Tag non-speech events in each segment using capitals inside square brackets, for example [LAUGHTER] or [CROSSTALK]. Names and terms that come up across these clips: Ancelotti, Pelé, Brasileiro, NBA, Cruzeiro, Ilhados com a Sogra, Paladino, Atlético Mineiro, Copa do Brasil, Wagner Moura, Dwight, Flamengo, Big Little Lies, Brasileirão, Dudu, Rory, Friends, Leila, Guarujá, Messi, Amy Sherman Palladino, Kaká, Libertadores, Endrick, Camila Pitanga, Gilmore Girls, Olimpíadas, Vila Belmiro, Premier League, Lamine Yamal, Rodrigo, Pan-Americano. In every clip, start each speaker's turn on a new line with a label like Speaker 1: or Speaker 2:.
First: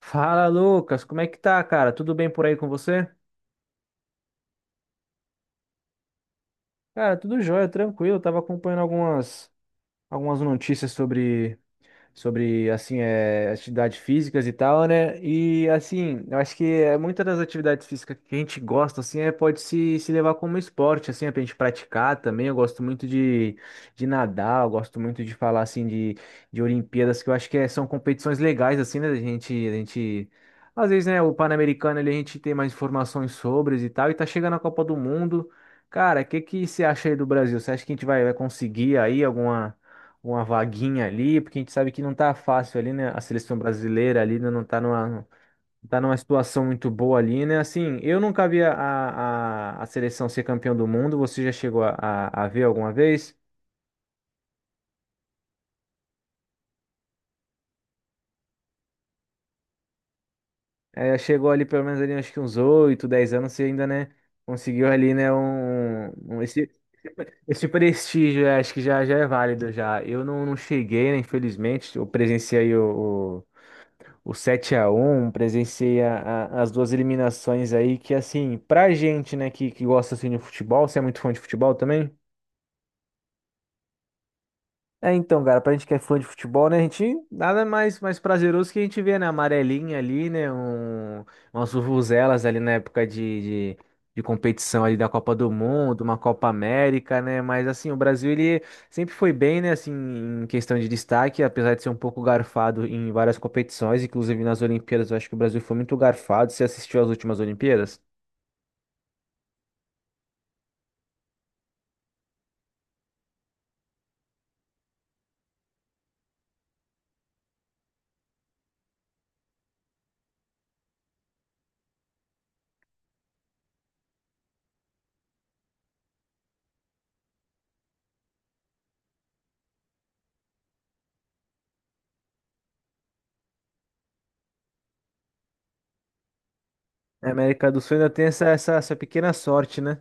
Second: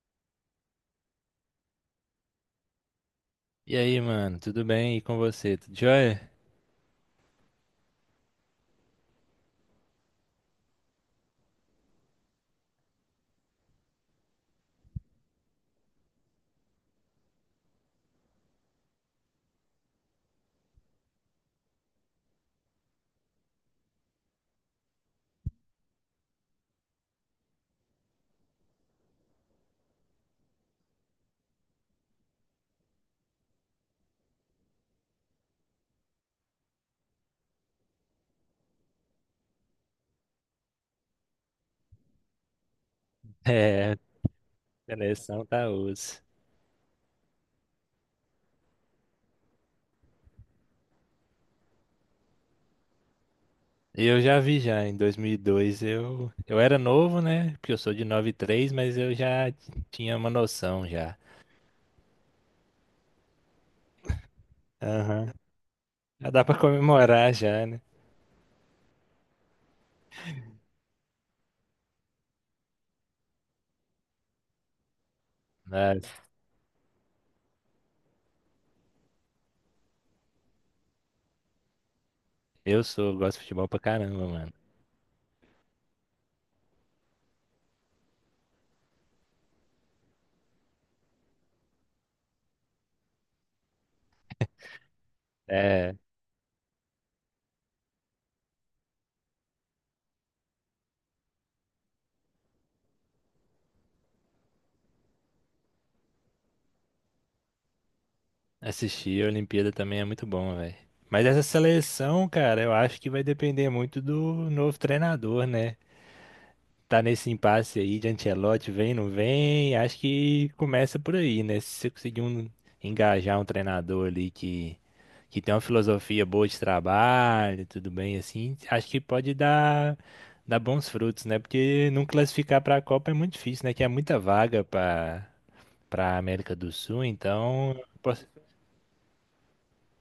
Speaker 1: Fala, Lucas, como é que tá, cara? Tudo bem por aí com você?
Speaker 2: E aí, mano, tudo bem? E com você? Tudo jóia?
Speaker 1: Cara, tudo jóia, tranquilo. Eu tava acompanhando algumas notícias sobre assim, atividades físicas e tal, né? E assim, eu acho que é muitas das atividades físicas que a gente gosta, assim, pode se levar como esporte, assim, é pra gente praticar também. Eu gosto muito de nadar, eu gosto muito de falar, assim, de Olimpíadas, que eu acho que são competições legais, assim, né? A gente, às vezes, né, o Pan-Americano ali, a gente tem mais informações sobre e tal, e tá chegando a Copa do Mundo. Cara, o que que você acha aí do Brasil? Você acha que a gente vai conseguir aí alguma, uma vaguinha ali, porque a gente sabe que não tá fácil ali, né? A
Speaker 2: [LAUGHS]
Speaker 1: seleção
Speaker 2: É,
Speaker 1: brasileira ali, né, não tá numa, não
Speaker 2: seleção tá
Speaker 1: tá numa
Speaker 2: osso.
Speaker 1: situação muito boa ali, né? Assim, eu nunca vi a seleção ser campeão do mundo. Você já chegou a ver alguma vez?
Speaker 2: Eu já vi já, em 2002 eu era novo, né? Porque eu sou de 93, mas eu tinha uma noção
Speaker 1: É,
Speaker 2: já.
Speaker 1: chegou ali pelo menos ali, acho que uns 8 10 anos, você ainda, né, conseguiu ali, né,
Speaker 2: Aham. Já
Speaker 1: um-
Speaker 2: dá pra
Speaker 1: esse,
Speaker 2: comemorar já,
Speaker 1: esse
Speaker 2: né?
Speaker 1: prestígio. É, acho que já, já é válido já. Eu não cheguei, né, infelizmente. Eu presenciei o 7-1, presenciei
Speaker 2: Mas
Speaker 1: as duas eliminações aí, que, assim, pra gente, né, que gosta assim de futebol. Você é muito fã de futebol também?
Speaker 2: eu sou, gosto de futebol pra caramba, mano.
Speaker 1: É, então, cara, pra gente que é fã de futebol, né, a gente, nada mais prazeroso que a gente vê, né, a amarelinha ali, né, um, umas vuvuzelas ali na época de competição ali da Copa do
Speaker 2: É,
Speaker 1: Mundo, uma Copa América, né. Mas, assim, o Brasil, ele sempre foi bem, né, assim, em questão de destaque, apesar de ser um pouco garfado em várias competições, inclusive nas Olimpíadas. Eu acho que o Brasil foi muito garfado. Você assistiu às últimas Olimpíadas?
Speaker 2: assistir a Olimpíada também é muito bom, velho. Mas essa seleção, cara, eu acho que vai depender muito do novo treinador, né? Tá nesse impasse aí de Ancelotti, vem, não vem, acho que começa por aí, né? Se você conseguir um- Engajar um treinador ali que tem uma filosofia boa de trabalho, tudo bem, assim, acho que pode dar bons frutos, né? Porque não classificar pra Copa é muito difícil, né? Que é muita vaga pra América do Sul,
Speaker 1: A América
Speaker 2: então.
Speaker 1: do Sul ainda tem
Speaker 2: poss-
Speaker 1: essa pequena sorte, né?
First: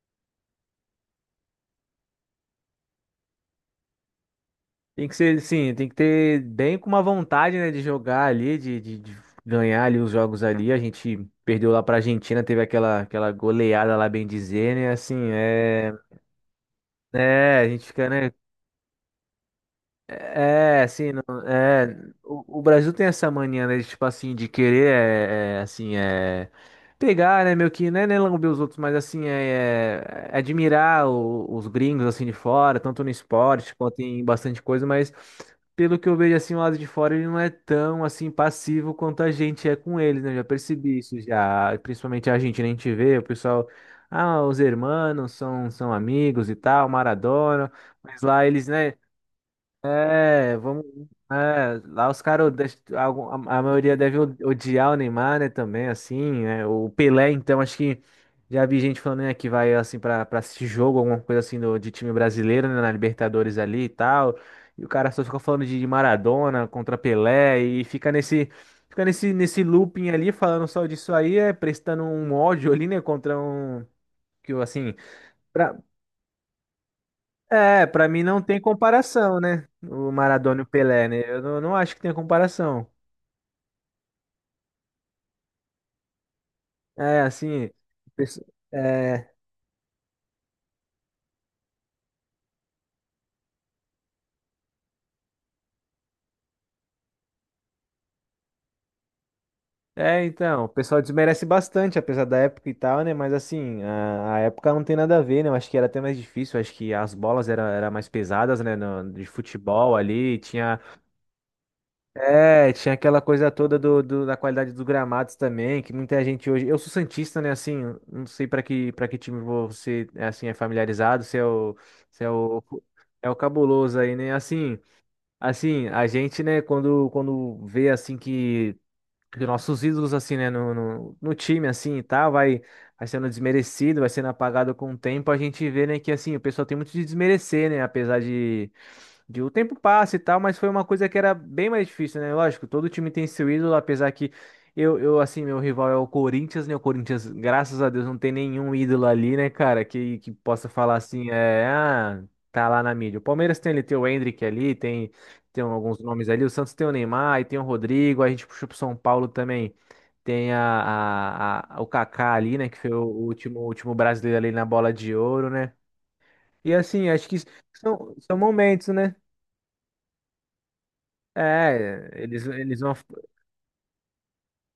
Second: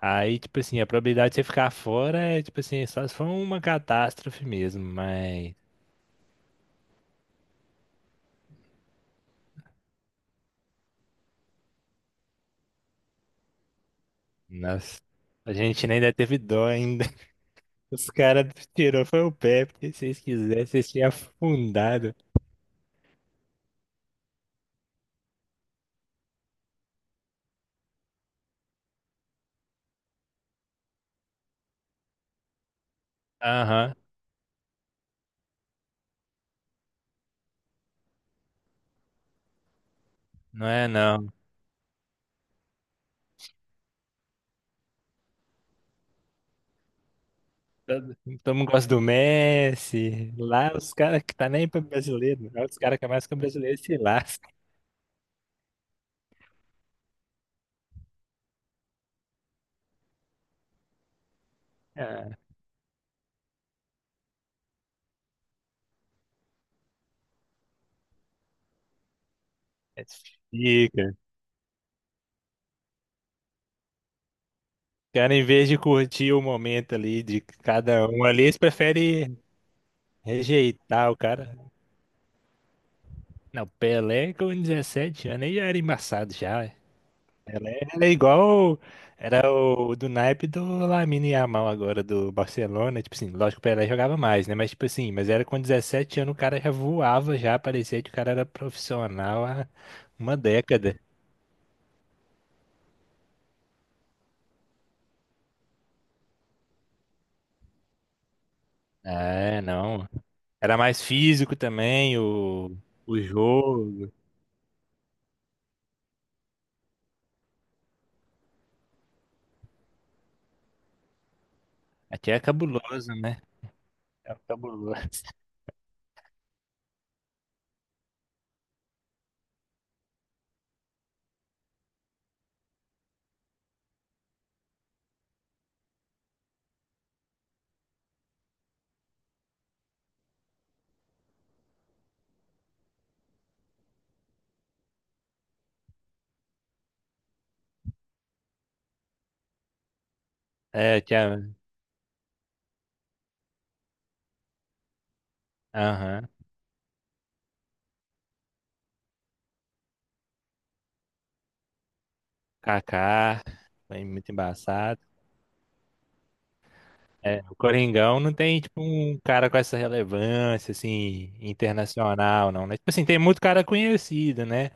Speaker 2: Aí, tipo assim, a probabilidade de você ficar fora é, tipo assim, só se for uma catástrofe mesmo,
Speaker 1: Tem que ser,
Speaker 2: mas.
Speaker 1: sim, tem que ter bem com uma vontade, né, de jogar ali, de ganhar ali os jogos ali. A gente perdeu lá pra Argentina, teve aquela, goleada lá, bem dizer, né?
Speaker 2: Nossa.
Speaker 1: Assim,
Speaker 2: A gente
Speaker 1: é.
Speaker 2: nem deve teve dó ainda.
Speaker 1: É, a gente
Speaker 2: Os
Speaker 1: fica, né?
Speaker 2: caras tirou foi o pé, porque se vocês quisessem,
Speaker 1: É,
Speaker 2: vocês
Speaker 1: assim.
Speaker 2: tinham
Speaker 1: É,
Speaker 2: afundado.
Speaker 1: o Brasil tem essa mania, né, de, tipo assim, de querer, assim, pegar, né, meio que, né, lamber os outros. Mas, assim, é, é admirar os gringos, assim, de fora, tanto no esporte
Speaker 2: Aham,
Speaker 1: quanto em bastante coisa. Mas, pelo que eu vejo, assim, o lado de fora, ele não é tão, assim, passivo quanto a gente é com eles, né. Eu já
Speaker 2: não é
Speaker 1: percebi isso
Speaker 2: não.
Speaker 1: já, principalmente a gente, né. A gente vê o pessoal: ah, os hermanos são amigos e tal, Maradona,
Speaker 2: Todo-
Speaker 1: mas lá
Speaker 2: Todo
Speaker 1: eles,
Speaker 2: mundo gosta
Speaker 1: né?
Speaker 2: do Messi.
Speaker 1: É,
Speaker 2: Lá
Speaker 1: vamos.
Speaker 2: os caras que tá nem
Speaker 1: É,
Speaker 2: pra
Speaker 1: lá os caras
Speaker 2: brasileiro. Lá
Speaker 1: odeiam,
Speaker 2: os caras que é mais que o
Speaker 1: a
Speaker 2: brasileiro
Speaker 1: maioria
Speaker 2: se
Speaker 1: deve
Speaker 2: lascam.
Speaker 1: odiar o Neymar, né? Também, assim, é, o Pelé, então, acho que já vi gente falando, né, que vai, assim, pra assistir jogo, alguma coisa assim do, de time
Speaker 2: [LAUGHS]
Speaker 1: brasileiro, né? Na Libertadores ali e tal. E o cara só fica falando de Maradona contra Pelé, e fica nesse. Fica nesse
Speaker 2: Ah,
Speaker 1: looping ali, falando só disso
Speaker 2: fica.
Speaker 1: aí, é, prestando um ódio ali, né, contra um. Que, assim.
Speaker 2: Os caras, em vez de curtir o momento ali de
Speaker 1: É, pra
Speaker 2: cada
Speaker 1: mim
Speaker 2: um
Speaker 1: não
Speaker 2: ali, eles
Speaker 1: tem
Speaker 2: preferem
Speaker 1: comparação, né? O Maradona e o Pelé,
Speaker 2: rejeitar o
Speaker 1: né? Eu
Speaker 2: cara.
Speaker 1: não acho que tem comparação.
Speaker 2: Não, Pelé com 17 anos aí já era embaçado já.
Speaker 1: É, assim,
Speaker 2: Ela
Speaker 1: o
Speaker 2: é, ela é
Speaker 1: pesso-,
Speaker 2: igual.
Speaker 1: é,
Speaker 2: Era o do naipe do Lamine Yamal agora, do Barcelona. Tipo assim, lógico, que o Pelé jogava mais, né? Mas, tipo assim, mas era com 17 anos, o cara já voava, já parecia que o cara era profissional há uma
Speaker 1: então, o
Speaker 2: década.
Speaker 1: pessoal desmerece bastante, apesar da época e tal, né? Mas, assim, a época não tem nada a ver, né? Eu acho que era até mais difícil. Eu acho que as bolas eram era era mais pesadas, né? No-, de
Speaker 2: É,
Speaker 1: futebol
Speaker 2: não.
Speaker 1: ali,
Speaker 2: Era
Speaker 1: tinha.
Speaker 2: mais físico também,
Speaker 1: É, tinha aquela
Speaker 2: o
Speaker 1: coisa toda do,
Speaker 2: jogo.
Speaker 1: da qualidade dos gramados também, que muita gente hoje. Eu sou santista, né? Assim, não sei para que time você é, assim, é familiarizado, se é o, se é
Speaker 2: Até é
Speaker 1: o
Speaker 2: cabuloso,
Speaker 1: é o
Speaker 2: né?
Speaker 1: cabuloso aí, né?
Speaker 2: É
Speaker 1: Assim,
Speaker 2: cabuloso. [LAUGHS]
Speaker 1: assim, a gente, né? Quando vê assim que nossos ídolos, assim, né, no, no time assim e tal, vai vai sendo desmerecido, vai sendo apagado com o tempo. A gente vê, né, que, assim, o pessoal tem muito de desmerecer, né? Apesar de o tempo passa e tal, mas foi uma coisa que era bem mais difícil, né? Lógico, todo time tem seu ídolo. Apesar que eu, assim, meu rival é o Corinthians, né? O Corinthians, graças a Deus, não tem nenhum ídolo ali, né, cara, que possa falar
Speaker 2: É,
Speaker 1: assim,
Speaker 2: tinha.
Speaker 1: é, ah, tá lá na mídia. O Palmeiras tem ali, tem o Endrick ali, tem, tem alguns nomes
Speaker 2: Aham.
Speaker 1: ali. O Santos tem o Neymar, e tem o Rodrigo, a gente puxou pro São Paulo também. Tem a, o Kaká ali, né? Que foi
Speaker 2: Kaká.
Speaker 1: o último
Speaker 2: Foi muito
Speaker 1: brasileiro ali na bola
Speaker 2: embaçado.
Speaker 1: de ouro, né? E, assim, acho que
Speaker 2: É, o
Speaker 1: são,
Speaker 2: Coringão não
Speaker 1: são
Speaker 2: tem, tipo,
Speaker 1: momentos, né?
Speaker 2: um cara com essa relevância, assim,
Speaker 1: É, eles,
Speaker 2: internacional, não, né?
Speaker 1: eles
Speaker 2: Tipo
Speaker 1: vão.
Speaker 2: assim, tem muito cara conhecido, né?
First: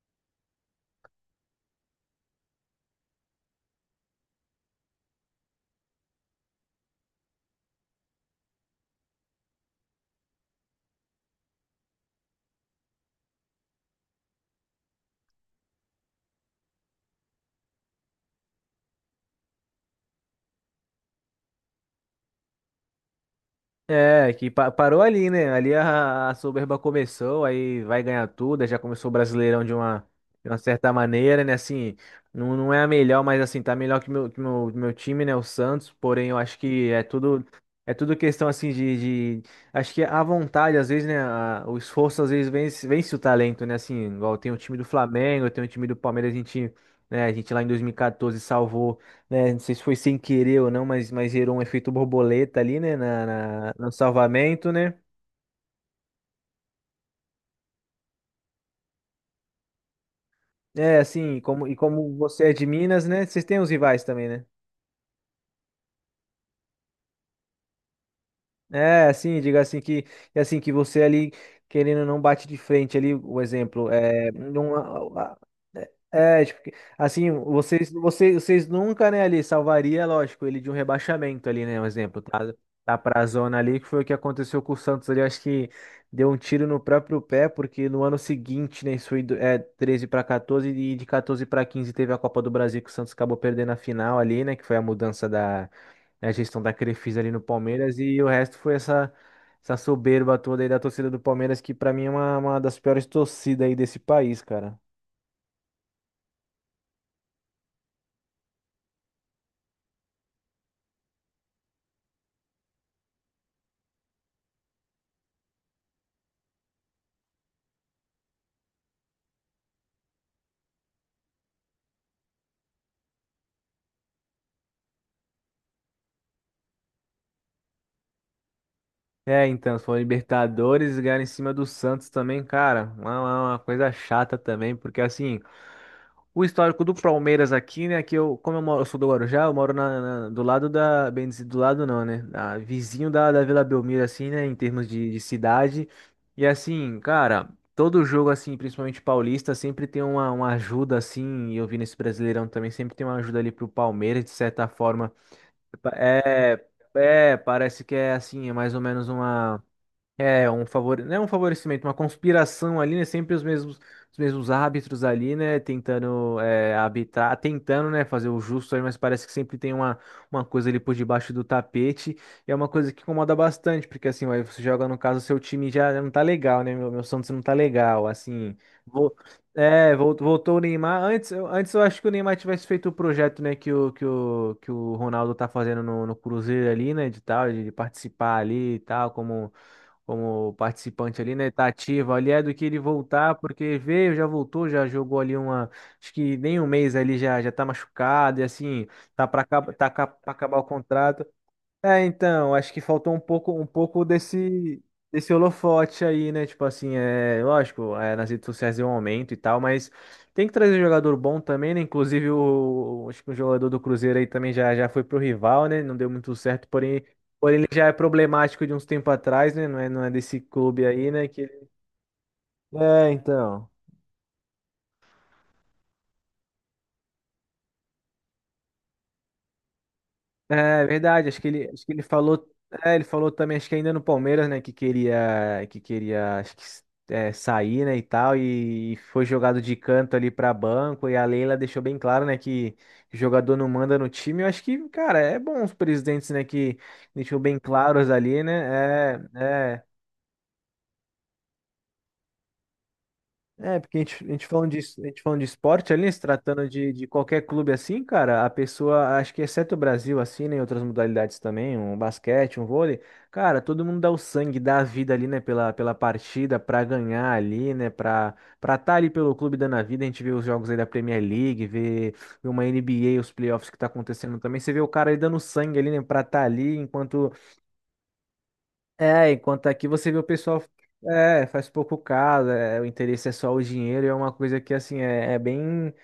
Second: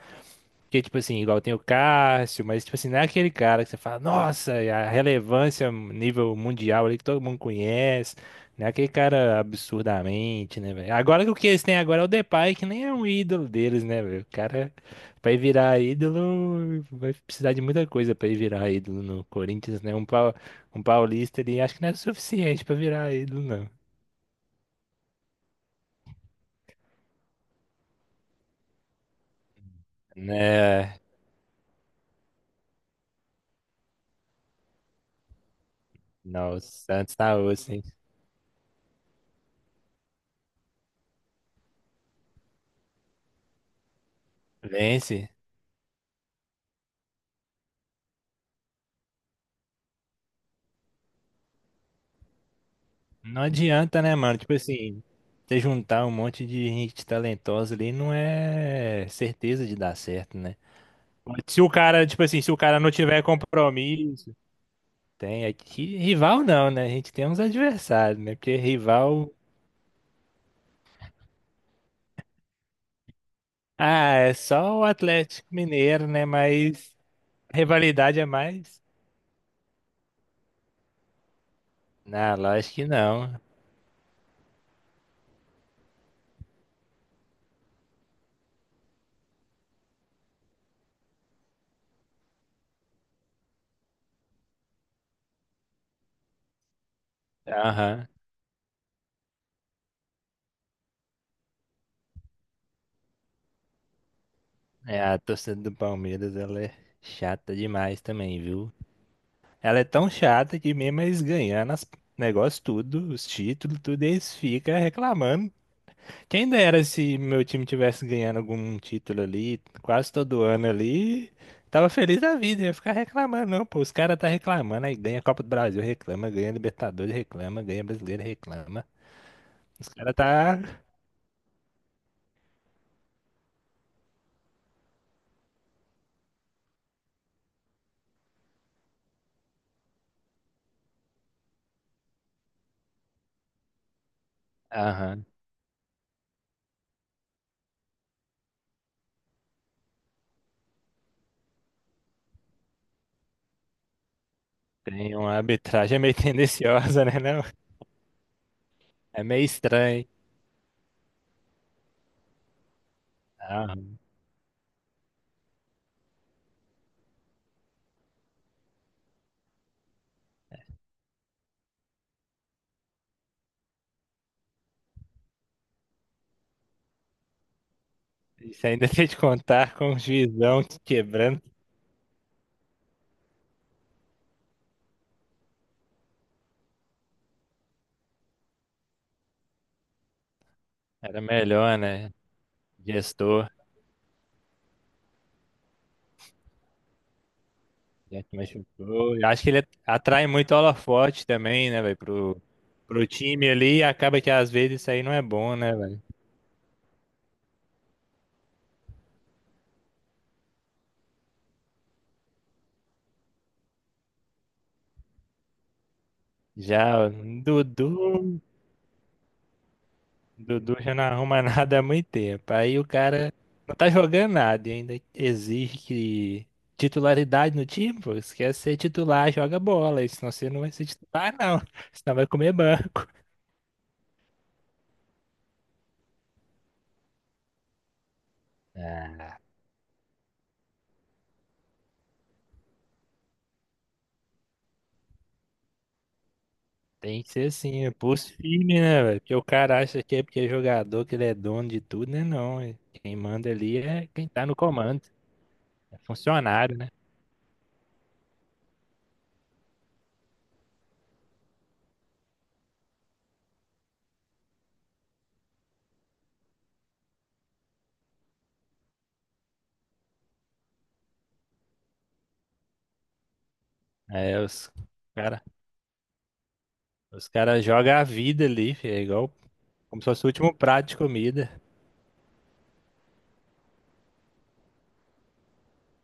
Speaker 2: Porque, tipo assim, igual tem o Cássio, mas, tipo assim, não é aquele cara que você fala, nossa, e a relevância nível mundial ali que todo mundo conhece. Não é aquele cara absurdamente, né, velho? Agora que o que eles têm agora é o Depay, que nem é um ídolo deles, né, velho? O cara, pra ele virar ídolo, vai precisar de muita coisa pra ele virar ídolo no Corinthians, né? Um paulista ali, acho que não é suficiente pra virar ídolo, não.
Speaker 1: É, que pa-, parou ali, né? Ali a soberba começou, aí vai ganhar tudo, aí já começou o Brasileirão de uma certa
Speaker 2: Né?
Speaker 1: maneira, né? Assim, não é a melhor, mas, assim, tá melhor que meu time, né? O Santos, porém eu
Speaker 2: Não,
Speaker 1: acho
Speaker 2: o
Speaker 1: que é
Speaker 2: Santos tá
Speaker 1: tudo.
Speaker 2: osso, hein?
Speaker 1: É tudo questão, assim, de, de-. Acho que a vontade, às vezes, né, a-, o esforço às vezes vence, o talento, né? Assim, igual tem o time do
Speaker 2: Vence.
Speaker 1: Flamengo, tem o time do Palmeiras. A gente, né, a gente lá em 2014 salvou, né? Não sei se foi sem querer ou não, mas gerou um efeito borboleta ali, né? Na,
Speaker 2: Não
Speaker 1: no
Speaker 2: adianta, né, mano? Tipo
Speaker 1: salvamento, né?
Speaker 2: assim, você juntar um monte de gente talentosa ali não é certeza de dar certo, né?
Speaker 1: É, assim,
Speaker 2: Se
Speaker 1: como,
Speaker 2: o
Speaker 1: e
Speaker 2: cara,
Speaker 1: como
Speaker 2: tipo assim,
Speaker 1: você
Speaker 2: se
Speaker 1: é
Speaker 2: o
Speaker 1: de
Speaker 2: cara não
Speaker 1: Minas,
Speaker 2: tiver
Speaker 1: né? Vocês têm os rivais também,
Speaker 2: compromisso,
Speaker 1: né?
Speaker 2: tem aqui rival não, né? A gente tem uns adversários, né? Porque
Speaker 1: É,
Speaker 2: rival,
Speaker 1: assim, diga assim que é, assim, que você ali, querendo ou não, bate de frente ali. O exemplo
Speaker 2: ah,
Speaker 1: é
Speaker 2: é
Speaker 1: não,
Speaker 2: só o
Speaker 1: a-, a-,
Speaker 2: Atlético Mineiro, né?
Speaker 1: é tipo,
Speaker 2: Mas
Speaker 1: assim, vocês
Speaker 2: rivalidade é
Speaker 1: vocês vocês
Speaker 2: mais?
Speaker 1: nunca, né, ali salvaria, lógico, ele de um rebaixamento ali, né, um exemplo.
Speaker 2: Não,
Speaker 1: Tá,
Speaker 2: lógico que
Speaker 1: tá pra
Speaker 2: não.
Speaker 1: zona ali, que foi o que aconteceu com o Santos ali, acho que deu um tiro no próprio pé. Porque no ano seguinte, né, isso foi do-, é, 13 para 14, e de 14 para 15 teve a Copa do Brasil, que o Santos acabou perdendo a final ali, né, que foi a mudança, né, a gestão da Crefisa ali no Palmeiras.
Speaker 2: Aham.
Speaker 1: E o resto foi essa, essa soberba toda aí da torcida do Palmeiras, que, pra mim, é uma, das piores torcidas aí desse país, cara.
Speaker 2: É, a torcida do Palmeiras, ela é chata demais também, viu? Ela é tão chata que mesmo eles ganhando as negócios tudo, os títulos, tudo, eles ficam reclamando. Quem dera se meu time tivesse ganhando algum título ali, quase todo ano ali, tava feliz da vida, ia ficar reclamando, não, pô, os caras tá reclamando, aí ganha Copa do Brasil, reclama, ganha Libertadores, reclama, ganha Brasileiro, reclama.
Speaker 1: É, então,
Speaker 2: Os
Speaker 1: foram
Speaker 2: caras tá...
Speaker 1: Libertadores, ganhar em cima do Santos também, cara, uma, uma coisa chata também, porque, assim. O histórico do Palmeiras aqui, né? Que eu, como eu moro, eu sou do Guarujá, eu moro na, do lado da, bem dizer, do lado não, né, da-, vizinho da Vila Belmiro, assim, né? Em termos de
Speaker 2: Aham,
Speaker 1: cidade. E, assim, cara, todo jogo, assim, principalmente paulista, sempre tem uma ajuda, assim. E eu vi nesse Brasileirão também, sempre tem uma ajuda ali pro Palmeiras, de certa forma.
Speaker 2: tem uma arbitragem meio [LAUGHS]
Speaker 1: É,
Speaker 2: tendenciosa, né,
Speaker 1: é,
Speaker 2: não?
Speaker 1: parece que é, assim, é mais ou menos
Speaker 2: É meio estranho.
Speaker 1: é um favor, não é um favorecimento, uma conspiração ali, né? Sempre os mesmos,
Speaker 2: Aham.
Speaker 1: os mesmos árbitros ali, né, tentando, é, habitar, tentando, né, fazer o justo aí. Mas parece que sempre tem uma, coisa ali por debaixo do tapete. E é uma coisa que incomoda bastante, porque, assim, aí você joga, no caso, seu time já não tá legal, né? Meu Santos não tá legal, assim.
Speaker 2: Isso ainda tem
Speaker 1: Vo-
Speaker 2: de contar com
Speaker 1: é,
Speaker 2: o
Speaker 1: vol- voltou o
Speaker 2: juizão
Speaker 1: Neymar. Antes,
Speaker 2: quebrando.
Speaker 1: antes eu acho que o Neymar tivesse feito o projeto, né, que o, que o Ronaldo tá fazendo no, Cruzeiro ali, né, de tal, de participar ali e tal, como, como participante
Speaker 2: Era
Speaker 1: ali, né? Tá
Speaker 2: melhor, né?
Speaker 1: ativo ali, é do que ele voltar,
Speaker 2: Gestor,
Speaker 1: porque veio, já voltou, já jogou ali uma, acho que nem um mês ali, já tá
Speaker 2: já se
Speaker 1: machucado. E, assim,
Speaker 2: machucou.
Speaker 1: tá
Speaker 2: Eu acho
Speaker 1: para
Speaker 2: que ele
Speaker 1: tá ca-
Speaker 2: atrai
Speaker 1: pra
Speaker 2: muito
Speaker 1: acabar o contrato.
Speaker 2: holofote também, né, velho,
Speaker 1: É, então, acho que
Speaker 2: pro
Speaker 1: faltou um
Speaker 2: time
Speaker 1: pouco,
Speaker 2: ali. E acaba que às vezes
Speaker 1: desse,
Speaker 2: isso aí não é
Speaker 1: desse
Speaker 2: bom, né, velho?
Speaker 1: holofote aí, né? Tipo assim, é, lógico, é, nas redes sociais é um aumento e tal, mas tem que trazer jogador bom também, né? Inclusive o, acho que o jogador do Cruzeiro aí também já foi pro rival, né? Não deu muito certo,
Speaker 2: Já
Speaker 1: porém
Speaker 2: o
Speaker 1: já é
Speaker 2: Dudu,
Speaker 1: problemático de uns tempo atrás, né? Não é desse
Speaker 2: Dudu
Speaker 1: clube
Speaker 2: já não
Speaker 1: aí, né?
Speaker 2: arruma [LAUGHS]
Speaker 1: Que...
Speaker 2: nada há muito tempo. Aí o
Speaker 1: É,
Speaker 2: cara
Speaker 1: então.
Speaker 2: não tá jogando nada e ainda exige que titularidade no time, pô. Se quer ser titular, joga bola. Senão você não vai
Speaker 1: É
Speaker 2: ser
Speaker 1: verdade,
Speaker 2: titular,
Speaker 1: acho que
Speaker 2: não.
Speaker 1: ele,
Speaker 2: [LAUGHS] Senão vai
Speaker 1: falou,
Speaker 2: comer
Speaker 1: é, ele
Speaker 2: banco.
Speaker 1: falou também, acho que ainda no Palmeiras, né, que queria, acho que é, sair, né, e tal, e foi jogado de canto ali pra banco. E a Leila deixou bem claro, né, que jogador não manda no time. Eu acho que, cara, é bom os presidentes, né, que
Speaker 2: Tem que
Speaker 1: deixou
Speaker 2: ser
Speaker 1: bem
Speaker 2: assim, é
Speaker 1: claros
Speaker 2: posto
Speaker 1: ali,
Speaker 2: firme, né,
Speaker 1: né?
Speaker 2: velho? Porque
Speaker 1: É,
Speaker 2: o cara
Speaker 1: é.
Speaker 2: acha que é porque é jogador, que ele é dono de tudo, né? Não, quem manda ali
Speaker 1: É, porque a
Speaker 2: é
Speaker 1: gente,
Speaker 2: quem tá no
Speaker 1: falando de,
Speaker 2: comando,
Speaker 1: a gente falando de esporte
Speaker 2: é
Speaker 1: ali, né, se tratando
Speaker 2: funcionário, né?
Speaker 1: de qualquer clube, assim, cara, a pessoa, acho que exceto o Brasil, assim, né, em outras modalidades também, um basquete, um vôlei, cara, todo mundo dá o sangue, dá a vida ali, né, pela partida, pra ganhar ali, né, pra, estar ali pelo clube dando a vida. A gente vê os jogos aí da Premier League, vê, uma NBA, os playoffs que tá acontecendo
Speaker 2: É,
Speaker 1: também. Você vê o cara aí dando
Speaker 2: cara,
Speaker 1: sangue ali, né, pra estar ali,
Speaker 2: os
Speaker 1: enquanto,
Speaker 2: caras jogam a vida ali, fi, é
Speaker 1: é,
Speaker 2: igual
Speaker 1: enquanto aqui
Speaker 2: como se
Speaker 1: você vê o
Speaker 2: fosse o último
Speaker 1: pessoal,
Speaker 2: prato de
Speaker 1: é,
Speaker 2: comida.
Speaker 1: faz pouco caso. É, o interesse é só o dinheiro. E é uma coisa que, assim, é, é bem,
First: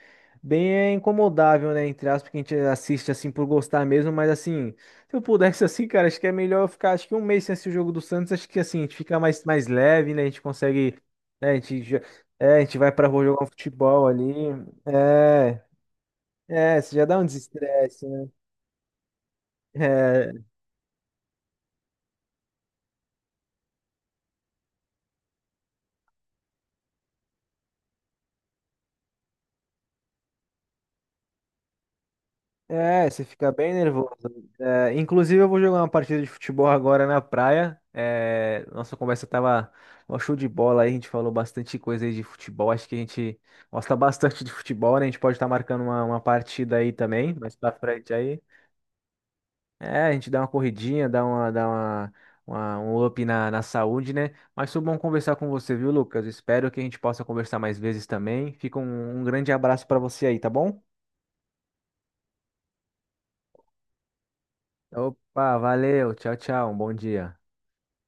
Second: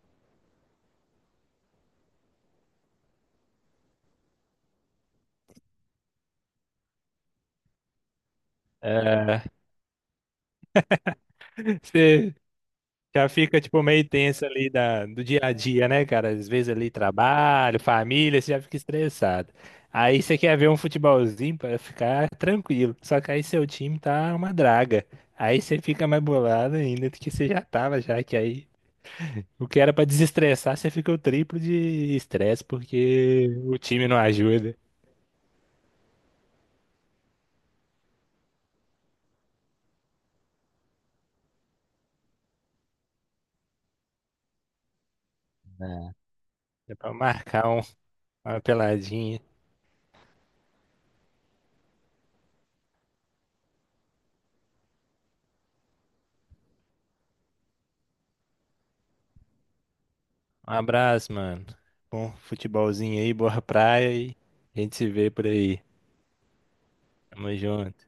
Speaker 1: incomodável, né, entre aspas, que a gente assiste assim por gostar mesmo. Mas, assim, se eu pudesse [LAUGHS] assim, cara, acho que é melhor eu ficar, acho que, um mês sem assistir o jogo do Santos. Acho que, assim, a gente fica
Speaker 2: É,
Speaker 1: mais leve, né, a gente consegue, né. A gente
Speaker 2: [LAUGHS]
Speaker 1: a gente vai pra rua
Speaker 2: já
Speaker 1: jogar um
Speaker 2: fica, tipo,
Speaker 1: futebol
Speaker 2: meio
Speaker 1: ali.
Speaker 2: tenso ali do dia a
Speaker 1: É,
Speaker 2: dia, né, cara? Às vezes
Speaker 1: é,
Speaker 2: ali
Speaker 1: isso já dá um
Speaker 2: trabalho,
Speaker 1: desestresse, né?
Speaker 2: família, você já fica estressado. Aí
Speaker 1: É.
Speaker 2: você quer ver um futebolzinho pra ficar tranquilo. Só que aí seu time tá uma draga. Aí você fica mais bolado ainda do que você já tava, já que aí o que era pra desestressar, você fica o triplo de estresse
Speaker 1: É, você
Speaker 2: porque
Speaker 1: fica bem
Speaker 2: o time
Speaker 1: nervoso.
Speaker 2: não ajuda.
Speaker 1: É, inclusive, eu vou jogar uma partida de futebol agora na praia. É, nossa conversa tava um show de bola aí. A gente falou bastante coisa aí de futebol. Acho que a gente gosta bastante de futebol, né? A gente pode estar marcando uma partida aí
Speaker 2: É pra
Speaker 1: também, mais
Speaker 2: marcar
Speaker 1: pra
Speaker 2: um-
Speaker 1: frente aí.
Speaker 2: uma peladinha.
Speaker 1: É, a gente dá uma corridinha, dá uma-, um up na, saúde, né? Mas foi bom conversar com você, viu, Lucas? Espero que a gente possa conversar mais vezes também. Fica um, grande abraço pra você aí, tá
Speaker 2: Um
Speaker 1: bom?
Speaker 2: abraço, mano. Bom futebolzinho aí, boa praia e a gente se vê por
Speaker 1: Opa,
Speaker 2: aí.
Speaker 1: valeu, tchau, tchau, um bom dia.
Speaker 2: Tamo junto.